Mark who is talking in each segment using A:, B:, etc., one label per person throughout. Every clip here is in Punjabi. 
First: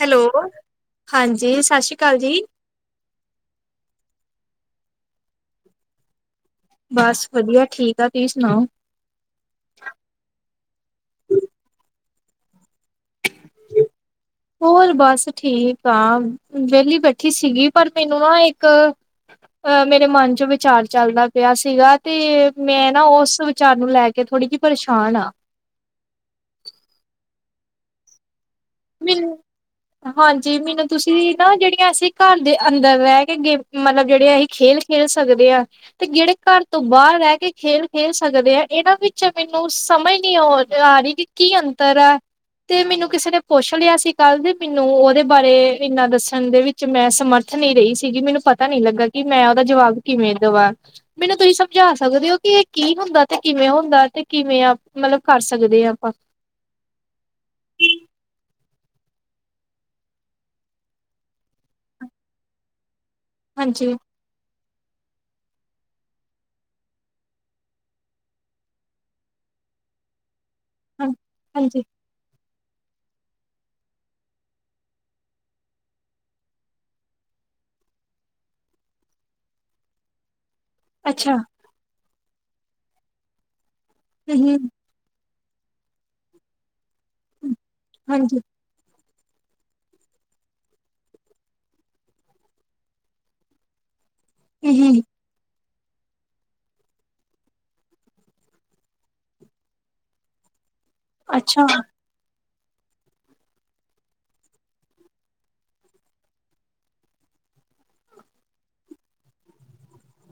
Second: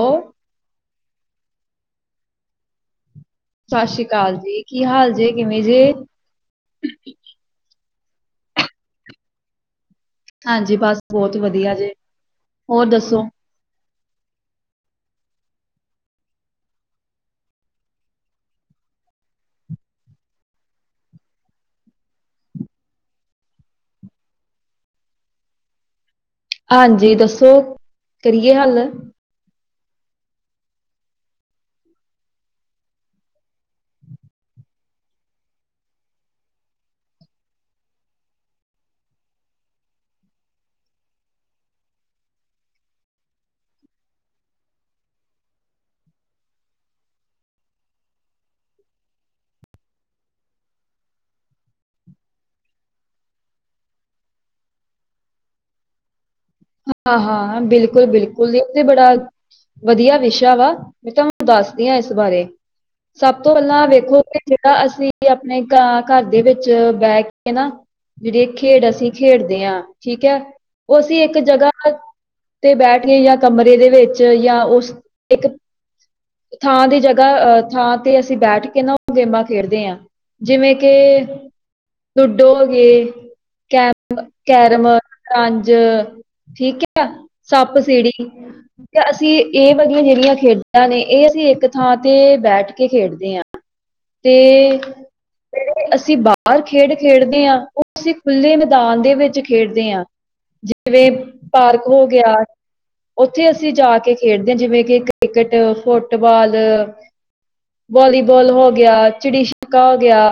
A: ਹੈਲੋ ਹਾਂਜੀ ਸਤਿ ਸ਼੍ਰੀ ਅਕਾਲ ਜੀ।
B: ਸਤਿ ਸ੍ਰੀ ਅਕਾਲ ਜੀ ਕੀ ਹਾਲ ਜੇ ਕਿਵੇਂ ਜੇ
A: ਬਸ ਵਧੀਆ ਠੀਕ ਆ ਤੁਸੀਂ ਸੁਣਾਓ।
B: ਹਾਂਜੀ ਬਸ ਬਹੁਤ ਵਧੀਆ ਜੇ ਹੋਰ ਦੱਸੋ।
A: ਹੋਰ ਬਸ ਠੀਕ ਆ ਵਿਹਲੀ ਬੈਠੀ ਸੀਗੀ ਪਰ ਮੈਨੂੰ ਨਾ ਇੱਕ ਅਹ ਮੇਰੇ ਮਨ 'ਚ ਵਿਚਾਰ ਚੱਲਦਾ ਪਿਆ ਸੀਗਾ, ਤੇ ਮੈਂ ਨਾ ਉਸ ਵਿਚਾਰ ਨੂੰ ਲੈ ਕੇ ਕਿ ਥੋੜ੍ਹੀ ਜਿਹੀ ਪਰੇਸ਼ਾਨ ਆ।
B: ਹਾਂਜੀ ਦੱਸੋ ਕਰੀਏ ਹੱਲ
A: ਮੈਨੂੰ ਹਾਂਜੀ ਮੈਨੂੰ ਤੁਸੀਂ ਨਾ ਜਿਹੜੀਆਂ ਅਸੀਂ ਘਰ ਦੇ ਅੰਦਰ ਰਹਿ ਕੇ ਗੇ ਮਤਲਬ ਜਿਹੜੇ ਅਸੀਂ ਖੇਲ ਖੇਲ ਸਕਦੇ ਆ। ਤੇ ਜਿਹੜੇ ਘਰ ਤੋਂ ਬਾਹਰ ਰਹਿ ਕੇ ਖੇਲ- ਖੇਲ ਸਕਦੇ ਆ ਇਹਨਾਂ ਵਿੱਚ ਮੈਨੂੰ ਸਮਝ ਨਹੀਂ ਔ-ਆ ਰਹੀ। ਕੀ ਅੰਤਰ ਹੈ ਤੇ ਮੈਨੂੰ ਕਿਸੇ ਨੇ ਪੁੱਛ ਲਿਆ ਸੀ ਕੱਲ੍ਹ ਦੇ ਮੈਨੂੰ ਉਹਦੇ ਬਾਰੇ ਇੰਨਾ ਦੱਸਣ ਦੇ ਵਿੱਚ ਮੈਂ ਸਮਰਥ ਨਹੀਂ ਰਹੀ ਸੀਗੀ ਮੈਨੂੰ ਪਤਾ ਪਤਾ ਨੀ ਲੱਗਾ ਕਿ ਮੈਂ ਉਹਦਾ ਜਵਾਬ ਕਿਵੇਂ ਦਵਾਂ। ਮੈਨੂੰ ਤੁਸੀਂ ਸਮਝਾ ਸਕਦੇ ਹੋ ਕਿ ਇਹ ਕੀ ਹੁੰਦਾ ਤੇ ਕਿਵੇਂ ਹੁੰਦਾ ਤੇ ਕਿਵੇਂ ਮਤਲਬ ਕਰ ਸਕਦੇ ਹ ਆਪਾਂ
B: ਅਹਾ ਬਿਲਕੁਲ- ਬਿਲਕੁਲ ਇਹ ਤੇ ਬੜਾ ਵਧੀਆ ਵਿਸ਼ਾ ਵਾ ਮੈਂ ਤੁਹਾਨੂੰ ਦੱਸਦੀ ਹਾਂ ਇਸ ਬਾਰੇ ਸਭ ਤੋਂ ਪਹਿਲਾਂ
A: ਹਾਂਜੀ
B: ਵੇਖੋ ਕਿ ਜਿਹੜਾ ਅਸੀਂ ਆਪਣੇ ਘਰ ਦੇ ਵਿੱਚ ਬਹਿ ਕੇ ਨਾ ਜਿਹੜੀ ਖੇਡ ਅਸੀਂ ਖੇਡਦੇ ਹਾਂ ਠੀਕ ਹੈ ਉਹ
A: ਹਾਂ
B: ਅਸੀਂ ਇੱਕ ਜਗ੍ਹਾ
A: ਹਾਂਜੀ
B: ਤੇ ਬੈਠ ਕੇ ਜਾਂ ਕਮਰੇ ਦੇ ਵਿੱਚ ਜਾਂ ਉਸ ਇੱਕ ਥਾਂ ਦੀ ਜਗ੍ਹਾ ਅਹ ਥਾਂ ਤੇ ਅਸੀਂ ਬੈਠ ਕੇ ਨਾ ਉਹ ਗੇਮਾਂ ਖੇਡਦੇ ਹਾਂ। ਜਿਵੇਂ ਕਿ
A: ਅੱਛਾ
B: ਲੁਡੋ ਹੋ ਗਏ ਕੈਮ
A: ਹਮ
B: ਕੈਰਮ ਸਤਰਂਜ ਠੀਕ ਹੈ ਸੱਪ ਸੀੜੀ
A: ਹਾਂਜੀ
B: ਤੇ ਅਸੀਂ ਇਹ ਵਲੀਆਂ ਜਿਹੜੀਆਂ ਖੇਡਾਂ ਨੇ ਇਹ ਅਸੀਂ ਇੱਕ ਥਾਂ ਤੇ ਬੈਠ ਕੇ ਖੇਡਦੇ ਹਾਂ। ਤੇ
A: ਇਹ
B: ਅਸੀਂ ਬਾਹਰ ਖੇਡ ਖੇਡਦੇ ਹਾਂ ਉਹ ਅਸੀਂ ਖੁੱਲ੍ਹੇ ਮੈਦਾਨ ਦੇ ਵਿੱਚ ਖੇਡਦੇ ਹਾਂ। ਜਿਵੇਂ
A: ਅੱਛਾ
B: ਪਾਰਕ ਹੋ ਗਿਆ। ਉੱਥੇ ਅਸੀਂ ਜਾ ਕੇ ਖੇਡਦੇ ਹਾਂ ਜਿਵੇਂ ਕਿ ਕ੍ਰਿਕੇਟ, ਫੁੱਟਬਾਲ ਵਾਲੀਬਾਲ ਹੋ ਗਿਆ, ਚਿੜੀ ਛਿੱਕਾ ਹੋ ਗਿਆ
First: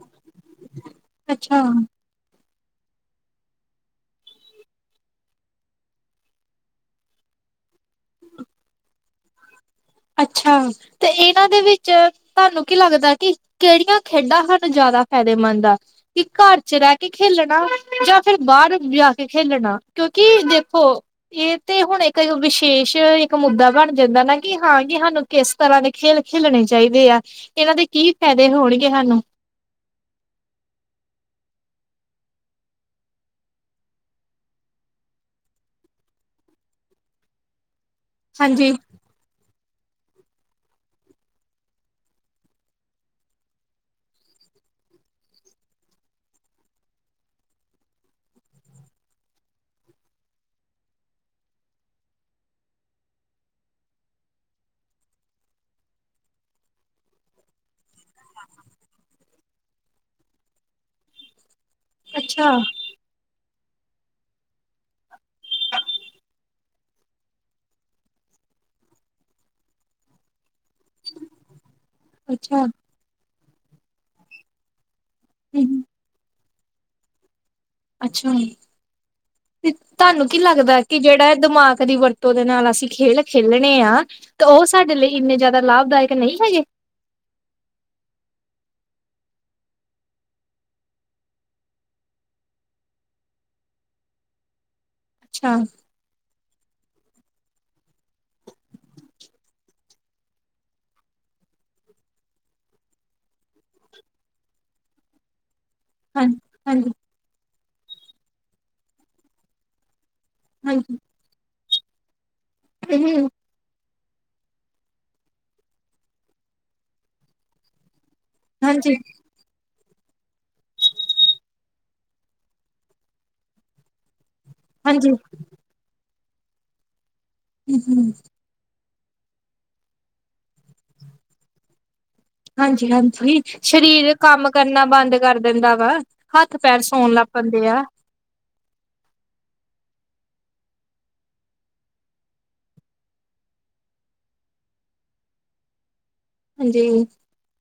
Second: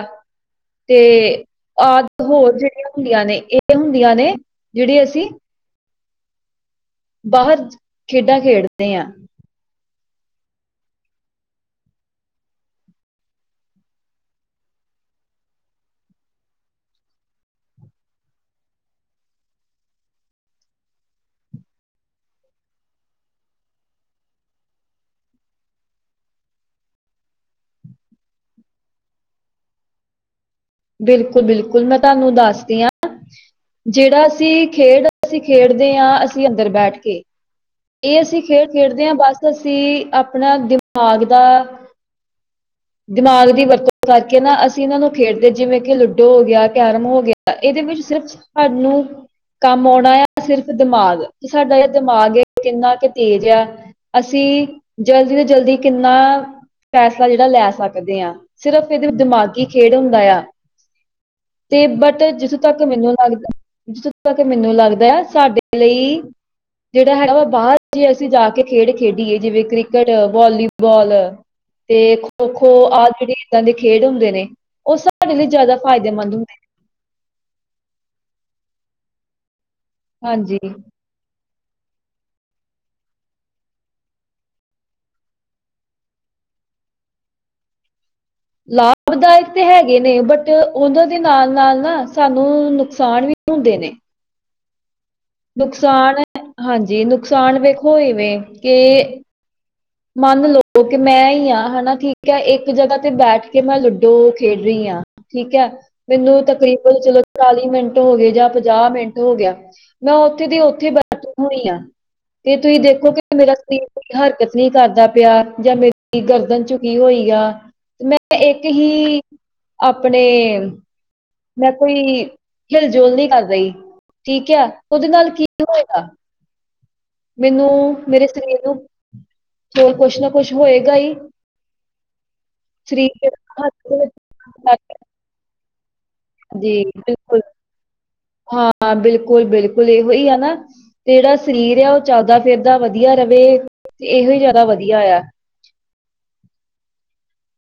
B: ਤੇ
A: ਅੱਛਾ
B: ਆਦਿ ਹੋਰ ਜਿਹੜੀਆਂ ਹੁੰਦੀਆਂ ਨੇ, ਇਹ ਹੁੰਦੀਆਂ ਨੇ, ਜਿਹੜੀ ਅਸੀਂ ਬਾਹਰ ਖੇਡਾਂ ਖੇਡਦੇ ਹਾਂ।
A: ਅੱਛਾ, ਤੇ ਇਹਨਾਂ ਦੇ ਵਿੱਚ ਤੁਹਾਨੂੰ ਕੀ ਲੱਗਦਾ ਕੀ ਕਿਹੜੀਆਂ ਖੇਡਾਂ ਸਾਨੂੰ ਜ਼ਿਆਦਾ ਫਾਇਦੇਮੰਦ ਆ ਕਿ ਘਰ 'ਚ ਰਹਿ ਕੇ ਖੇਲਣਾ ਜਾਂ ਫਿਰ ਬਾਹਰ ਜਾ ਕੇ ਖੇਲਣਾ ਕਿਉਂਕਿ ਦੇਖੋ ਇਹ ਤੇ ਹੁਣ ਇੱਕ ਵਿਸ਼ੇਸ਼ ਇੱਕ ਮੁੱਦਾ ਬਣ ਜਾਂਦਾ ਨਾ ਕਿ ਹਾਂ ਕਿ ਸਾਨੂੰ ਕਿਸ ਤਰ੍ਹਾਂ ਦੇ ਖੇਲ ਖੇਲਣੇ ਚਾਹੀਦੇ ਆ, ਇਹਨਾਂ ਦੇ ਕੀ ਫਾਇਦੇ ਹੋਣਗੇ ਸਾਨੂੰ।
B: ਬਿਲਕੁਲ, ਬਿਲਕੁਲ ਮੈਂ ਤੁਹਾਨੂੰ ਦੱਸਦੀ ਹਾਂ ਜਿਹੜਾ ਅਸੀਂ, ਖੇਡ ਅਸੀਂ ਖੇਡਦੇ ਹਾਂ ਅਸੀਂ ਅੰਦਰ ਬੈਠ ਕੇ ਇਹ ਅਸੀਂ ਖੇਡ
A: ਹਾਂਜੀ
B: ਖੇਡਦੇ ਹਾਂ ਬਸ ਅਸੀਂ ਆਪਣਾ ਦਿਮਾਗ ਦਾ ਦਿਮਾਗ ਦੀ ਵਰਤੋਂ ਕਰਕੇ ਨਾ ਅਸੀਂ ਇਹਨਾਂ ਨੂੰ ਖੇਡਦੇ ਜਿਵੇਂ ਕਿ ਲੂਡੋ ਹੋ ਗਿਆ, ਕੈਰਮ ਹੋ ਗਿਆ ਇਹਦੇ ਵਿੱਚ ਸਿਰਫ ਸਾਨੂੰ ਕੰਮ ਆਉਣਾ ਆ ਸਿਰਫ ਦਿਮਾਗ, ਕਿ ਸਾਡਾ ਜਿਹੜਾ ਦਿਮਾਗ ਹੈ ਕਿੰਨਾ ਕੇ ਤੇਜ਼ ਆ, ਅਸੀਂ ਜਲਦੀ ਤੋਂ ਜਲਦੀ ਕਿੰਨਾ ਫੈਸਲਾ ਜਿਹੜਾ ਲੈ ਸਕਦੇ ਹਾਂ, ਸਿਰਫ ਇਹਦੇ ਦਿਮਾਗੀ ਖੇਡ ਹੁੰਦਾ ਆ। ਤੇ, ਬਟ ਜਿੱਥੋਂ
A: ਅੱਛਾ
B: ਤੱਕ ਮੈਨੂੰ ਲੱਗਦਾ, ਜਿੱਥੋਂ ਕਿ ਮੈਨੂੰ ਲੱਗਦਾ ਆ, ਸਾਡੇ ਲਈ ਜਿਹੜਾ ਹੈਗਾ ਵਾ, ਬਾਹਰ ਜੇ ਅਸੀਂ ਜਾ ਕੇ ਖੇਡ ਖੇਡੀਏ, ਜਿਵੇਂ ਕ੍ਰਿਕਟ, ਵਾਲੀਬਾਲ। ਤੇ
A: ਅੱਛਾ
B: ਖੋ-ਖੋ, ਆਹ ਜਿਹੜੇ ਇੱਦਾਂ ਦੇ ਖੇਡ ਹੁੰਦੇ ਨੇ, ਉਹ ਸਾਡੇ ਲਈ ਜ਼ਿਆਦਾ
A: ਹੂੰ,
B: ਫਾਇਦੇਮੰਦ ਹੁੰਦੇ ਨੇ।
A: ਅੱਛਾਜੀ, ਤੇ ਤੁਹਾਨੂੰ
B: ਨੇ।
A: ਕੀ
B: ਹਾਂਜੀ
A: ਲੱਗਦਾ ਕਿ ਜਿਹੜਾ ਇਹ ਦਿਮਾਗ ਦੀ ਵਰਤੋਂ ਤੇ ਉਹਦੇ ਨਾਲ ਅਸੀਂ ਖੇਲ ਖੇਲਣੇ ਆ, ਤੇ ਉਹ ਸਾਡੇ ਲਈ ਇੰਨੇ ਜ਼ਿਆਦਾ ਲਾਭਦਾਇਕ ਨਹੀਂ ਹੈਗੇ।
B: ਲਾਭਦਾਇਕ ਤੇ ਹੈਗੇ ਨੇ, ਬਟ ਉਹਨਾਂ ਦੇ ਨਾਲ-ਨਾਲ ਨਾ ਸਾਨੂੰ ਨੁਕਸਾਨ ਵੀ ਹੁੰਦੇ ਨੇ।
A: ਅੱਛਾ
B: ਨੁਕਸਾਨ ਹਾਂਜੀ, ਨੁਕਸਾਨ ਵੇਖੋ ਇਵੇਂ, ਕਿ ਮੰਨ ਲਓ ਕਿ ਮੈਂ ਹੀ ਹਾਂ ਹਨਾ ਠੀਕ ਹੈ ਇੱਕ ਜਗ੍ਹਾ ਤੇ ਬੈਠ ਕੇ ਮੈਂ ਲੂਡੋ ਖੇਡ ਰਹੀ ਹਾਂ ਠੀਕ ਹੈ,
A: ਹਾਂ
B: ਮੈਨੂੰ
A: ਹਾਂਜੀ
B: ਤਕਰੀਬਨ ਚਲੋ ਚਾਲੀ ਮਿੰਟ ਹੋ ਗਏ ਜਾਂ ਪੰਜਾਹ ਮਿੰਟ ਹੋ ਗਿਆ। ਮੈਂ ਉੱਥੇ ਦੀ ਉੱਥੇ
A: ਹਾਂਜੀ
B: ਬੈਠੀ ਹੋਈ ਹਾਂ, ਤੇ ਤੁਸੀਂ ਦੇਖੋਗੇ
A: ਹਮ
B: ਮੇਰਾ ਸਰੀਰ ਕੋਈ ਹਰਕਤ ਨਹੀ ਕਰਦਾ ਪਿਆ ਜਾਂ ਮੇਰੀ ਗਰਦਨ ਝੁਕੀ ਹੋਈ ਆ ਮੈਂ ਇੱਕ
A: ਹਾਂਜੀ
B: ਹੀ ਆਪਣੇ ਮੈਂ ਕੋਈ ਹਿਲ-ਜੁਲ ਨਹੀਂ ਕਰ ਰਹੀ, ਠੀਕ ਹੈ, ਉਹਦੇ
A: ਹਾਂਜੀ
B: ਨਾਲ ਕੀ ਕੀ ਹੋਏਗਾ, ਮੈਨੂੰ
A: ਹਮ
B: ਮੇਰੇ ਸਰੀਰ ਨੂੰ ਚਰ ਕੁਛ ਨਾ ਕੁਛ ਹੋਏਗਾ ਹੀ।
A: ਹਾਂਜੀ,
B: ਸਰੀਰ ਦੇ
A: ਹਾਂਜੀ
B: ਹੱਥ ਦੇ ਵਿੱਚ
A: ਸਰੀਰ ਕੰਮ ਕਰਨਾ ਬੰਦ ਕਰ ਦਿੰਦਾ ਵਾ ਹੱਥ-ਪੈਰ
B: ਜੀ
A: ਸੌਣ ਲੱਗ
B: ਬਿਲਕੁਲ,
A: ਪੈਂਦੇ ਆ।
B: ਹਾਂ, ਬਿਲਕੁਲ, ਬਿਲਕੁਲ ਇਹੋ ਹੀ ਹੈ ਨਾ। ਤੇ ਜਿਹੜਾ ਸਰੀਰ ਆ ਉਹ ਚੱਲਦਾ ਫਿਰਦਾ ਵਧੀਆ ਰਹੇ ਤੇ ਇਹੋ ਹੀ ਜਿਆਦਾ ਵਧੀਆ ਆ
A: ਹਾਂਜੀ।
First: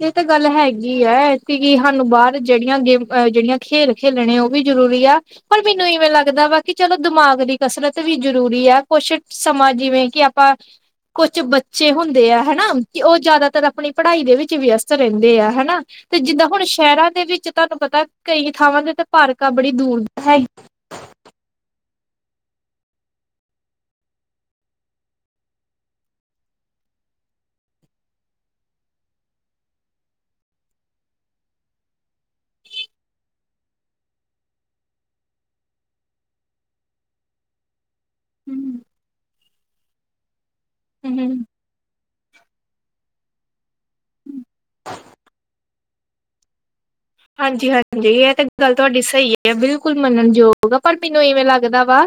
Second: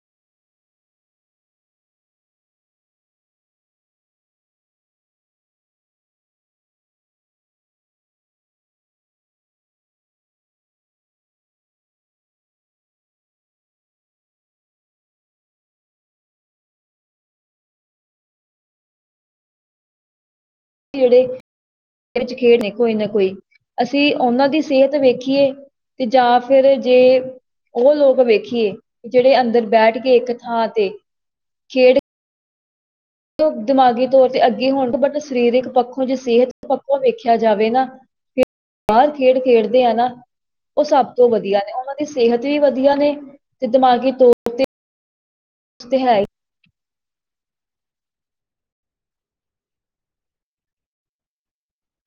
A: ਇਹ ਤਾਂ ਗੱਲ ਹੈਗੀ ਹੈ, ਕੀ ਸਾਨੂੰ ਬਾਹਰ ਜਿਹੜੀਆਂ ਗੇਮ ਜਿਹੜੀਆਂ ਖੇਲ ਖੇਲਣੇ ਉਹ ਵੀ ਜ਼ਰੂਰੀ ਆ ਪਰ ਮੈਨੂੰ ਇਵੇਂ ਲੱਗਦਾ ਵਾ ਕਿ ਚਲੋ ਦਿਮਾਗ ਦੀ ਕਸਰਤ ਵੀ ਜਰੂਰੀ ਆ ਕੁਛ ਸਮਾਂ ਜਿਵੇਂ ਕਿ ਪਰ, ਕੁਛ ਬੱਚੇ ਹੁੰਦੇ ਆ ਹਨਾ ਕਿ ਉਹ ਜ਼ਿਆਦਾ ਤਰ ਆਪਣੀ ਪੜ੍ਹਾਈ ਦੇ ਵਿੱਚ ਵਿਅਸਤ ਰਹਿੰਦੇ ਆ ਹਨਾ। ਤੇ ਜਿੱਦਾਂ ਹੁਣ ਸ਼ਹਿਰਾਂ ਦੇ ਵਿੱਚ ਤੁਹਾਨੂੰ ਪਤਾ ਕਈ ਥਾਵਾਂ ਦੇ ਪਾਰਕਾਂ ਬੜੀ ਦੂਰ ਹੈ।
B: ਜਿਹੜੇ, ਵਿੱਚ ਖੇਡ ਨੇ ਕੋਈ ਨਾ ਕੋਈ ਅਸੀਂ ਉਹਨਾਂ ਦੀ ਸਿਹਤ ਵੇਖੀਏ ਤੇ ਜਾਂ ਫਿਰ ਜੇ। ਉਹ ਲੋਕ ਵੇਖੀਏ, ਜਿਹੜੇ ਅੰਦਰ ਬੈਠ ਕੇ ਇੱਕ ਥਾਂ ਤੇ ਖੇਡ ਦਿਮਾਗੀ ਤੌਰ ਤੇ ਅੱਗੇ ਹੋਣਗੇ ਬਟ ਸਰੀਰਕ ਪੱਖੋਂ ਜੇ ਸਿਹਤ ਪੱਖੋਂ ਵੇਖਿਆ ਜਾਵੇ ਨਾ ਬਾਹਰ ਖੇਡ ਖੇਡਦੇ ਆ ਨਾ, ਉਹ ਸਭ ਤੋਂ
A: ਹਮ
B: ਵਧੀਆ ਨੇ ਉਹਨਾਂ ਸਿਹਤ ਵੀ ਵਧੀਆ ਨੇ, ਤੇ ਦਿਮਾਗੀ ਤੌਰ ਤੇ ਹੈ।
A: ਹਾਂਜੀ, ਹਾਂਜੀ ਇਹ ਤਾਂ ਗੱਲ ਤੁਹਾਡੀ ਸਹੀ ਹੈ ਆ, ਬਿਲਕੁਲ ਮੰਨਣਯੋਗ ਆ, ਪਰ ਮੈਨੂੰ ਇਵੇਂ ਲੱਗਦਾ ਵਾ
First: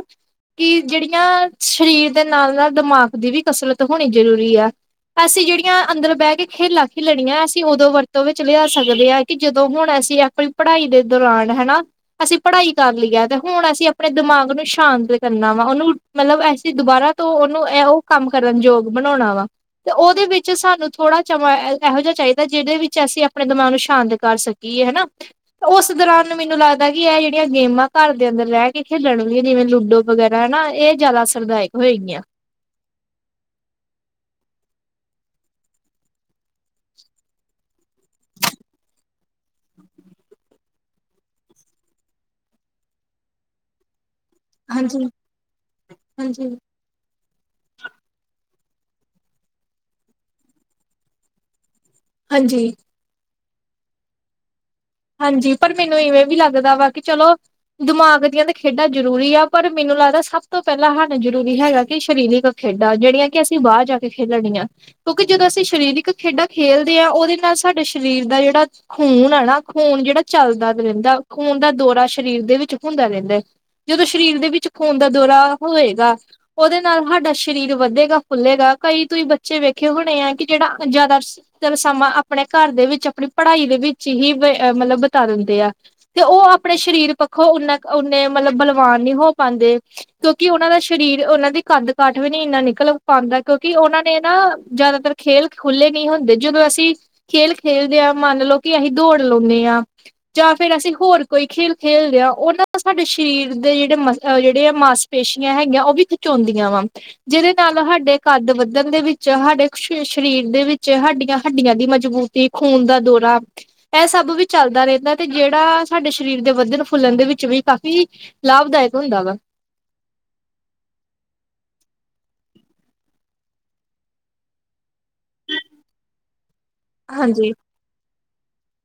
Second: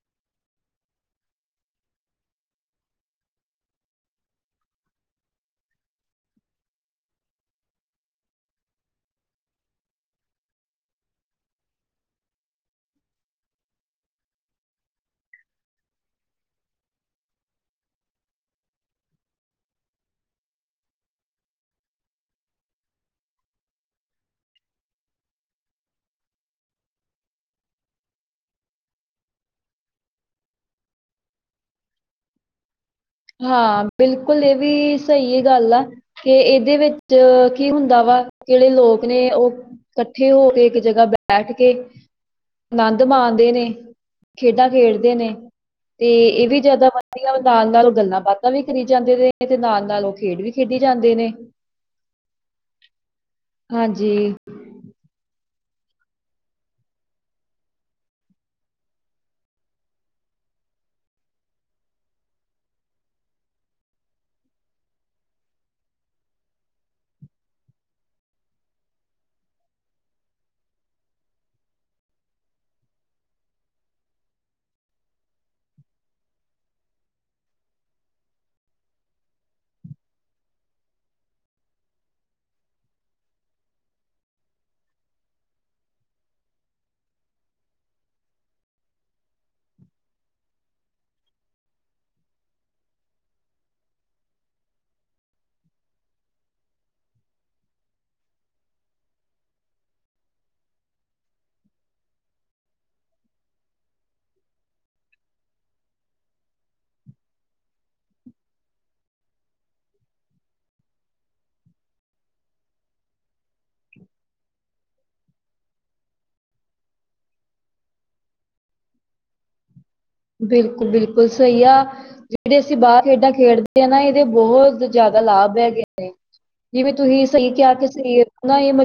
A: ਕਿ ਜਿਹੜੀਆਂ, ਸਰੀਰ ਦੇ ਨਾਲ-ਨਾਲ ਦਿਮਾਗ ਦੀ ਵੀ ਕਸਰਤ ਹੋਣੀ ਜ਼ਰੂਰੀ ਆ। ਅਸੀਂ ਜਿਹੜੀਆਂ, ਅੰਦਰ ਬਹਿ ਕੇ ਖੇਲਾ ਖੇਲਣੀਆਂ, ਅਸੀਂ ਉਦੋਂ ਵਰਤੋਂ ਵਿੱਚ ਲਿਆ ਸਕਦੇ ਹਾਂ, ਕਿ ਜਦੋਂ ਤੇ ਹੁਣ, ਅਸੀਂ ਆਪਣੀ ਪੜ੍ਹਾਈ ਦੇ ਦੌਰਾਨ ਹਨਾ ਅਸੀਂ, ਪੜ੍ਹਾਈ ਕਰ ਲਈ ਹੈ, ਤੇ ਹੁਣ ਅਸੀਂ ਆਪਣੇ ਦਿਮਾਗ ਨੂੰ ਸ਼ਾਂਤ, ਕਰਨਾ ਵਾ ਉਹਨੂੰ ਮਤਲਬ, ਅਸੀਂ ਦੁਬਾਰਾ ਤੋਂ ਉਹਨੂੰ, ਇਹੋ ਕੰਮ ਕਰਨ ਯੋਗ ਬਣਾਉਣਾ ਵਾ। ਤੇ ਉਹਦੇ ਵਿੱਚ, ਸਾਨੂੰ ਥੋੜਾ ਸਮਾਂ ਇਹੋ ਜਿਹਾ ਚਾਹੀਦਾ, ਜਿਹਦੇ ਵਿੱਚ ਅਸੀਂ ਆਪਣੇ, ਦਿਮਾਗ ਨੂੰ ਸ਼ਾਂਤ ਕਰ ਸਕੀਏ ਹਨਾ ਉਸ ਦੌਰਾਨ, ਮੈਨੂੰ ਲੱਗਦਾ ਕਿ ਇਹ ਜਿਹੜੀਆਂ ਗੇਮਾਂ ਘਰ ਦੇ ਅੰਦਰ ਰਹਿ ਕੇ ਖੇਲਣ ਵਾਲਿਆ, ਜਿਵੇਂ ਲੂਡੋ ਵਗੈਰਾ ਹਨਾ, ਇਹ ਜ਼ਿਆਦਾ ਅਸਰਦਾਇਕ ਹੋਏਗੀਆਂ।
B: ਹਾਂ, ਬਿਲਕੁਲ ਇਹ ਵੀ ਸਹੀ ਗੱਲ ਆ। ਕਿ ਇਹਦੇ ਵਿੱਚ ਕੀ ਹੁੰਦਾ ਵਾ, ਕਿਹੜੇ ਲੋਕ ਨੇ ਉਹ ਇਕੱਠੇ ਹੋ ਕੇ, ਇੱਕ ਜਗ੍ਹਾ ਬੈਠ ਕੇ, ਆਨੰਦ ਮਾਣਦੇ ਨੇ ਖੇਡਾਂ
A: ਹਾਂਜੀ,
B: ਖੇਡਦੇ ਨੇ, ਤੇ ਇਹ
A: ਹਾਂਜੀ,
B: ਵੀ ਜਿਆਦਾ ਵਧੀਆ, ਨਾਲ -ਨਾਲ ਗੱਲਾਂ-ਬਾਤਾਂ ਵੀ ਕਰੀ ਜਾਂਦੇ ਨੇ, ਤੇ ਨਾਲ-ਨਾਲ ਉਹ ਖੇਡ ਵੀ ਖੇਡੀ ਜਾਂਦੇ ਨੇ।
A: ਹਾਂਜੀ।
B: ਹਾਂਜੀ।
A: ਹਾਂਜੀ, ਪਰ ਮੈਨੂੰ ਇਵੇਂ ਵੀ ਲੱਗਦਾ ਵਾ ਕਿ ਚਲੋ ਦਿਮਾਗ ਦੀਆਂ ਤੇ, ਖੇਡਾਂ ਜ਼ਰੂਰੀ ਆ, ਪਰ ਮੈਨੂੰ ਲੱਗਦਾ ਸਭ ਤੋਂ ਪਹਿਲਾਂ ਸਾਨੂੰ ਜ਼ਰੂਰੀ ਹੈਗਾ, ਕਿ ਸ਼ਰੀਰਕ ਖੇਡਾਂ, ਜਿਹੜੀਆਂ ਕਿ ਅਸੀਂ ਬਾਹਰ ਜਾ ਕੇ ਖੇਲਣੀਆਂ। ਕਿਉਂਕਿ ਜਦੋਂ ਅਸੀਂ ਸ਼ਰੀਰਕ ਖੇਡਾਂ ਖੇਲਦੇ ਆ ਉਹਦੇ ਨਾਲ ਸਾਡੇ ਸ਼ਰੀਰ ਦਾ ਜਿਹੜਾ ਖੂਣ ਆ ਣਾ ਖੂਨ ਜਿਹੜਾ, ਚੱਲਦਾ ਰਹਿੰਦਾ ਖੂਨ ਦਾ ਦੌਰਾ ਸਰੀਰ ਦੇ ਵਿੱਚ ਹੁੰਦਾ, ਰਹਿੰਦਾ ਹੈ। ਜਦੋਂ, ਸਰੀਰ ਦੇ ਵਿੱਚ, ਖੂਨ ਦਾ ਦੌਰਾ ਹੋਵੇਗਾ ਉਹਦੇ ਨਾਲ ਹਾਡਾ ਸ਼ਰੀਰ ਵੱਧੇਗਾ ਫੁੱਲੇਗਾ ਕਈ ਤੁਸੀਂ ਬੱਚੇ ਵੇਖੇ ਹੋਣੇ ਆ ਕਿ ਜਿਹੜਾ ਜ਼ਿਆਦਾ ਚ ਸਮਾਂ, ਆਪਣੇ ਘਰ ਦੇ ਵਿੱਚ, ਆਪਣੀ ਪੜ੍ਹਾਈ ਦੇ ਵਿੱਚ, ਹੀ ਮਤਲਬ ਬਿਤਾ ਦਿੰਦੇ ਆ। ਤੇ ਉਹ, ਆਪਣੇ ਸਰੀਰ ਪੱਖੋਂ ਉਨੇ, ਮਤਲਬ, ਬਲਵਾਨ ਨੀ ਹੋ ਪਾਉਂਦੇ। ਕਿਉਂਕਿ, ਉਹਨਾਂ ਦਾ ਸਰੀਰ ਉਹਨਾਂ ਦੀ ਕਦ ਕਾਠ, ਵੀ ਨੀ ਇੰਨਾ ਨਿਕਲ ਪਾਉਂਦਾ ਕਿਉਂਕਿ, ਉਹਨਾਂ ਨੇ ਨਾ ਜ਼ਿਆਦਾਤਰ ਖੇਲ, ਖੁੱਲ੍ਹੇ ਨਹੀਂ ਹੁੰਦੇ, ਜਦੋਂ ਅਸੀਂ ਖੇਲ ਖੇਲਦੇ ਹਾਂ ਮੰਨ ਲਓ ਕਿ, ਅਸੀਂ ਦੌੜ ਲਾਉਂਦੇ ਹਾਂ। ਜਾਂ ਫੇਰ, ਅਸੀਂ ਹੋਰ ਕੋਈ ਖੇਲ ਖੇਲਦੇ ਹਾਂ, ਉਹਨਾਂ ਦਾ ਸਾਡੇ ਸਰੀਰ ਦੇ ਜਿਹੜੇ ਮਸਲ, ਜਿਹੜੇ ਆ ਮਾਸ ਪੇਸ਼ੀਆਂ ਹੈਗੀਆਂ, ਉਹ ਵੀ ਖਿਚਉਂਦੀਆਂ ਵਾ ਜਿਹਦੇ ਨਾਲ, ਸਾਡੇ ਕੱਦ ਵੱਧਣ ਦੇ ਵਿੱਚ, ਸਾਡੇ ਸਰੀਰ ਦੇ ਵਿੱਚ, ਸਾਡੀਆਂ ਹੱਡੀਆਂ ਦੀ ਮਜ਼ਬੂਤੀ ਕੀ ਖੂਨ ਦਾ ਦੌਰਾ, ਇਹ ਸਭ ਵੀ ਚੱਲਦਾ ਰਹਿੰਦਾ। ਤੇ ਜਿਹੜਾ, ਸਾਡੇ ਸਰੀਰ ਦੇ ਵੱਧਣ- ਫੁੱਲਣ ਦੇ ਵਿੱਚ ਵੀ ਕਾਫ਼ੀ, ਲਾਭਦਾਇਕ ਹੁੰਦਾ ਵਾ
B: ਬਿਲਕੁਲ, ਬਿਲਕੁਲ ਸਹੀ ਆ ਜਿਹੜੇ ਅਸੀਂ, ਬਾਹਰ ਖੇਡਾਂ ਖੇਡਦੇ ਹ ਨਾ ਇਹਦੇ ਬਹੁਤ ਜ਼ਿਆਦਾ ਲਾਭ ਹੈਗੇ ਨੇ ਜਿਵੇਂ, ਤੁਸੀਂ ਸਹੀ
A: ਹਾਂਜੀ
B: ਕਿਹਾ ਆ ਕੇ ਅਸੀ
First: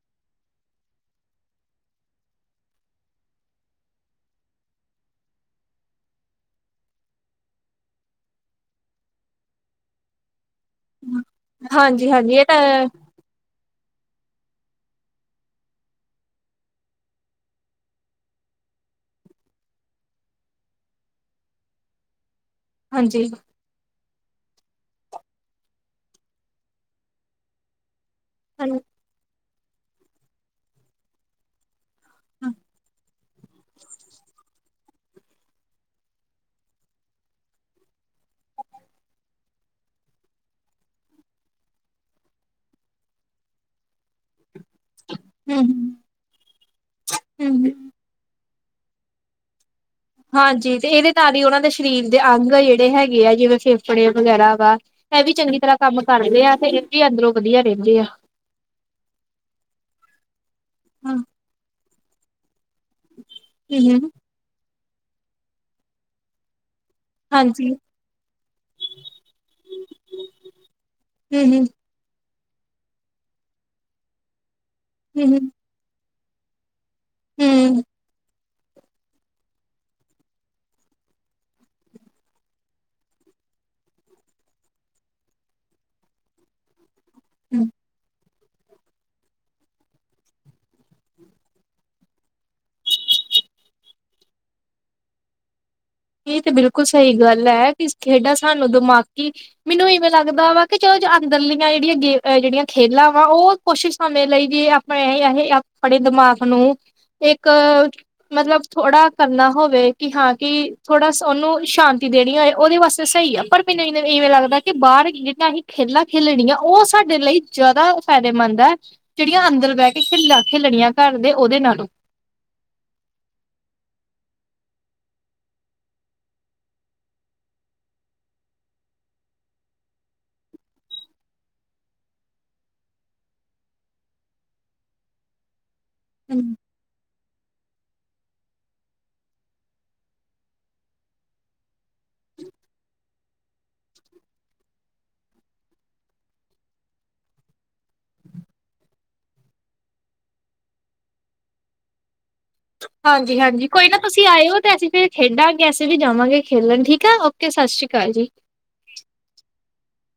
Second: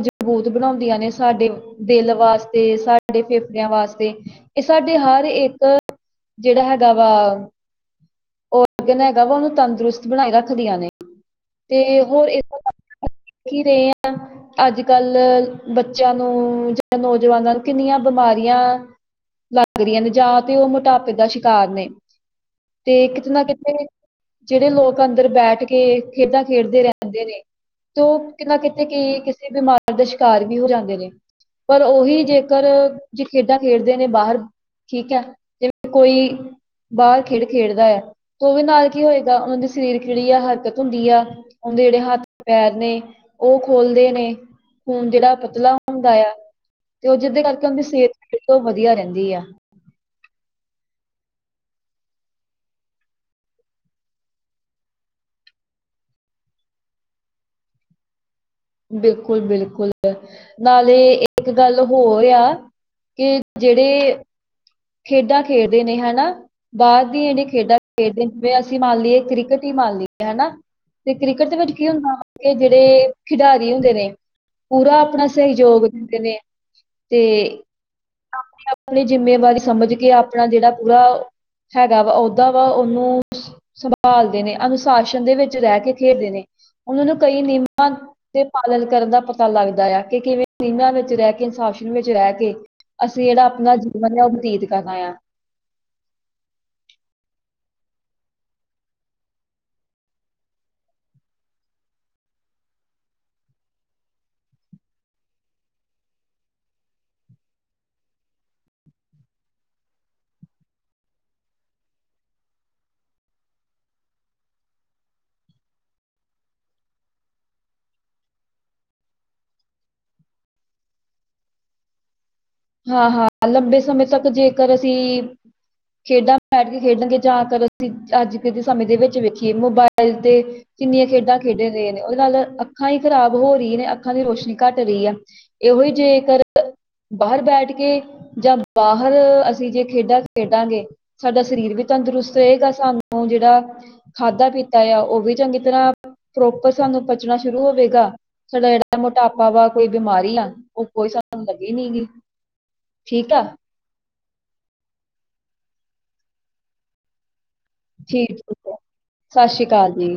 B: ਸਬੂਤ, ਬਣਾਉਂਦੀਆਂ ਨੇ ਸਾਡੇ ਦਿਲ ਵਾਸਤੇ, ਸਾਡੇ ਫੇਫੜਿਆਂ ਵਾਸਤੇ ਇਹ ਸਾਡੇ, ਹਰ ਇੱਕ ਜਿਹੜਾ ਹੈਗਾ ਵਾ ਉਹ ਕਹਿੰਦਾ ਹੈਗਾ ਵਾ, ਉਹਨੂੰ ਤੰਦਰੁਸਤ ਬਣਾਈ ਰੱਖਦੀਆਂ ਨੇ। ਤੇ
A: ਹਾਂਜੀ
B: ਹੋਰ
A: ਹਾਂਜੀ
B: ਇਸ
A: ਇਹ ਤਾਂ
B: ਦੇਖ ਹੀ ਰਹੇ ਹਾਂ। [inaudible] ਅੱਜ -ਕੱਲ੍ਹ ਬੱਚਿਆਂ ਨੂੰ ਜਾਂ ਨੌਜਵਾਨਾਂ ਨੂੰ, ਕਿੰਨੀਆਂ ਬਿਮਾਰੀਆਂ ਲੱਗ ਰਹੀਆਂ ਨੇ, ਜਾਂ ਤੇ ਉਹ ਮੋਟਾਪੇ ਦਾ ਸ਼ਿਕਾਰ ਨੇ ਤੇ
A: ਹਾਂਜੀ
B: ਕਿਤੇ ਨਾ ਕਿਤੇ ਜਿਹੜੇ ਲੋਕ, ਅੰਦਰ ਬੈਠ ਕੇ ਖੇਡਾਂ, ਖੇਡਦੇ ਰਹਿੰਦੇ ਨੇ। ਤੇ ਉਹ, ਕਿਤੇ ਨਾ
A: ਹਮ
B: ਕਿਤੇ ਕਈ ਕਿਸੇ, ਬਿਮਾਰ ਦਾ ਸ਼ਿਕਾਰ ਵੀ ਹੋ ਜਾਂਦੇ ਨੇ। ਪਰ ਉਹੀਂ ਜੇਕਰ ਕੇ ਖੇਡਾਂ-ਖੇਡਦੇ ਨੇ ਬਾਹਰ, ਠੀਕ ਹੈ। ਜਿਵੇਂ ਕੋਈ, ਬਾਹਰ ਖੇਡ ਖੇਡਦਾ ਹੈ। ਉਹਦੇ ਨਾਲ ਕੀ ਹੋਏਗਾ, ਉਹਨਾਂ ਦੇ ਸਰੀਰ ਜਿਹੜੀ ਆ ਹਰਕਤ ਹੁੰਦੀ ਆ, ਉਹਦੇ ਜਿਹੜੇ ਹੱਥ ਪੈਰ ਨੇ ਉਹ ਖੋਲਦੇ ਨੇ ਖੂਨ ਜਿਹੜਾ,
A: ਹਮ
B: ਪਤਲਾ ਹੁੰਦਾ ਆ, ਤੇ ਉਹ ਜਿਹਦੇ ਕਰਕੇ ਉਹਦੀ
A: ਹਮ
B: ਸਿਹਤ ਜਹੜ ਉਹ ਵਧੀਆ ਰਹਿੰਦੀ ਆ।
A: ਹਾਂਜੀ, ਤੇ ਇਹਦੇ ਨਾਲ ਹੀ ਉਹਨਾਂ ਦੇ, ਸਰੀਰ ਦੇ ਅੰਗ ਜਿਹੜੇ ਹੈਗੇ ਆ, ਜਿਵੇਂ ਫੇਫੜੇ ਵਗੈਰਾ ਵਾ। ਇਹ ਵੀ, ਚੰਗੀ ਤਰ੍ਹਾਂ ਕੰਮ ਕਰਦੇ ਆ, ਤੇ ਇਹ ਵੀ ਅੰਦਰੋਂ ਵਧੀਆ ਰਹਿੰਦੇ ਆ।
B: ਬਿਲਕੁਲ, ਬਿਲਕੁਲ ਨਾਲੇ
A: ਹੂੰ,
B: ਏਕ ਗਾੱਲ ਹੋਰ ਆ। ਕਿ
A: ਹੂੰ,
B: ਜੇੜੇ, ਖੇਡਾਂ ਖੇਡਦੇ ਨੇ ਹਨਾ ਬਾਦ ਦੀ ਜੇੜੀ
A: ਹਾਂਜੀ
B: ਖੇਡਾਂ ਖੇਡਦੇ ਜਿਵੇਂ ਅਸੀਂ ਮਾੰਨ ਲੀਏ ਕ੍ਰਿਕੇਟ ਈ ਮਾੰਨ ਲੀਏ ਹਨਾ। ਤੇ
A: ਹੂੰ,
B: ਕ੍ਰਿਕਟ ਦੇ
A: ਹੂੰ,
B: ਵੇਚ ਕੀ ਹੁੰਦਾ ਵਾ? ਏ ਜੇੜੇ ਖਿਡਾਰੀ ਹੁੰਦੇ ਨੇ, ਪੂਰਾ ਆਪਣਾ
A: ਹੂੰ,
B: ਸਹਿਯੋਗ ਦਿੰਦੇ ਨੇ। ਤੇ
A: ਹੂੰ,
B: ਆਪਣੀ-ਆਪਣੀ ਜਿੰਮੇਵਾਰੀ ਸਮਝ ਕੇ ਆਪਣਾ ਜੇੜਾ ਪੂਰਾ ਹੈਗਾ ਵਾ ਓਦਾਂ ਵਾ ਓਨੂੰ ਸੰਭਾਲ ਦੇ ਨੇ ਅਨੁਸ਼ਾਸਨ ਦੇ ਵੇਚ ਰੈ ਕੇ ਖੇਲਦੇ ਨੇ, ਉਨਾਂ ਨੂੰ ਕਈ ਨਿਯ
A: ਹੂੰ।
B: ਤੇ ਪਾਲਨ ਕਰਨ ਦਾ ਪਤਾ ਲਾੱਗਦਾ ਆ, ਕਿ ਕਿਵੇਂ ਨਿਯਮਾਂ ਵਿੱਚ ਰੈ ਕੇ, ਅਨੁਸ਼ਾਸਨ ਵੇਚ ਰੈ ਕੇ ਅਸੀ ਜੇੜਾ ਆਪਨਾ ਜੀਵਨ ਆ ਓ ਬਤੀਤ ਕਰਨਾ ਆ।
A: ਏਈ ਤੇ ਬਿਲਕੁਲ ਸਈ ਗਾੱਲ ਐ, ਕਿ ਖੇਡਾਂ ਸਾਨੂੰ ਦਮਾਕੀ ਮੇਨੂੰ ਇਵੇਂ ਲਾੱਗਦਾ ਵਾ ਕਿ ਚਲੋ ਅੰਦਰਲੀਆਂ ਜੇੜੀਆਂ ਗੇ ਜੇੜੀਆਂ ਖੇਲਾਂ ਵਾ ਓ ਕੋਸ਼ਿਸ਼ [unintelligible] ਲਈ ਆਪਣੇ ਯਾਹੇ ਆਪਣੇ ਦਮਾਗ ਨੂੰ ਏਕ ਮਤਲਬ ਥੋੜਾ ਕਰਨਾ ਹੋਵੇ ਕੀ ਹਾਂ ਕਿ ਥੋੜਾ ਸੋਨੂੰ ਸ਼ਾਂਤੀ ਦੇਣੀ ਹੋਏ, ਓਦੇ ਵਾਸਤੇ ਸਈ ਆ ਪਰ ਮੀਨੂ ਇਵੇਂ ਲੱਗਦਾ ਕਿ ਬਾਰ ਜਿਨਾ ਅਹੀ ਖੇਲਾਂ ਖੇਲਣੀਆਂ ਓ ਸਾਡੇ ਲਈ ਜਾਦਾ ਫੈਦੇਮੰਦ ਐ। ਜਗੜੀਆਂ ਅੰਦਰ ਬੈ ਕੇ ਖੇਲਾ ਖੇਲਣੀਆਂ ਘਾੱਰ ਦੇ ਓਦੇ ਨਾਲੋ
B: ਹਾ, ਹਾ ਲੰਬੇ ਸਮੇਂ ਤੱਕ ਜੇਕਰ ਅਸੀ ਖੇਡਾਂ ਬੈਠ ਕੇ ਖੇਡਣਗੇ ਜਾਂ ਤਰ ਅਸੀ ਆੱਜ ਦੇ ਸਮੇਂ ਦੇ ਵੇਚ ਵੇਖੀਏ ਮੋਬਾਇਲ ਤੇ ਕਿੰਨੀਆਂ ਖੇਡਾਂ ਖੇਡ ਰੇ ਨੇ, ਓਦੇ ਨਾਲ ਅੱਖਾਂ ਈ ਖ਼ਰਾਬ ਹੋਰੀ ਨੇ ਅੱਖਾਂ ਦੀ ਰੋਸ਼ਨੀ ਘਾੱਟ ਰੀ ਆ। ਏ ਓਹੀ ਜੇਕਰ ਬਾਹਰ ਬੈਠ ਕੇ ਜਾਂ ਬਾਹਰ ਅਸੀ ਜੇ ਖੇਡਾਂ ਖੇਡਾਂਗੇ ਸਾਡਾ ਸਰੀਰ ਵੀ ਤੰਦਰੁਸਤ ਰਏਗਾ, ਸਾਨੂੰ ਜੇੜਾ ਖਾਧਾ ਪੀਤਾ ਆ ਓ ਵੀ ਚੰਗੀ ਤਰਾਂ ਪ੍ਰੋਪਰ ਸਾਨੂੰ ਪਚਣਾ ਸ਼ੁਰੂ ਹੋਵੇਗਾ। ਸਾਡਾ ਜੇੜਾ ਮੋਟਾਪਾ ਵਾ, ਕੋਈ ਬਿਮਾਰੀ ਆ ਓ ਕੋਈ ਸਾਨੂੰ ਲੱਗੀ ਨੀ ਗੀ। ਠੀਕ
A: ਹਾਂਜੀ,
B: ਆ
A: ਹਾਂਜੀ। ਕੋਈ ਨਾ ਤੁਸੀ ਆਯੋ ਤੇ ਅਸੀ ਫੇਰ ਖੇਡਾਂਗੇ, ਅਸੀ ਵੀ ਜਾਵਾਂਗੇ ਖੇਲਨ ਠੀਕ ਆ, ਓਕੇ ਸ਼ਾਸ਼ੀ
B: ਠੀਕ ਠੀਕ ਐ, ਸ਼ਾਸ਼ੀ ਕਾਲ ਜੀ।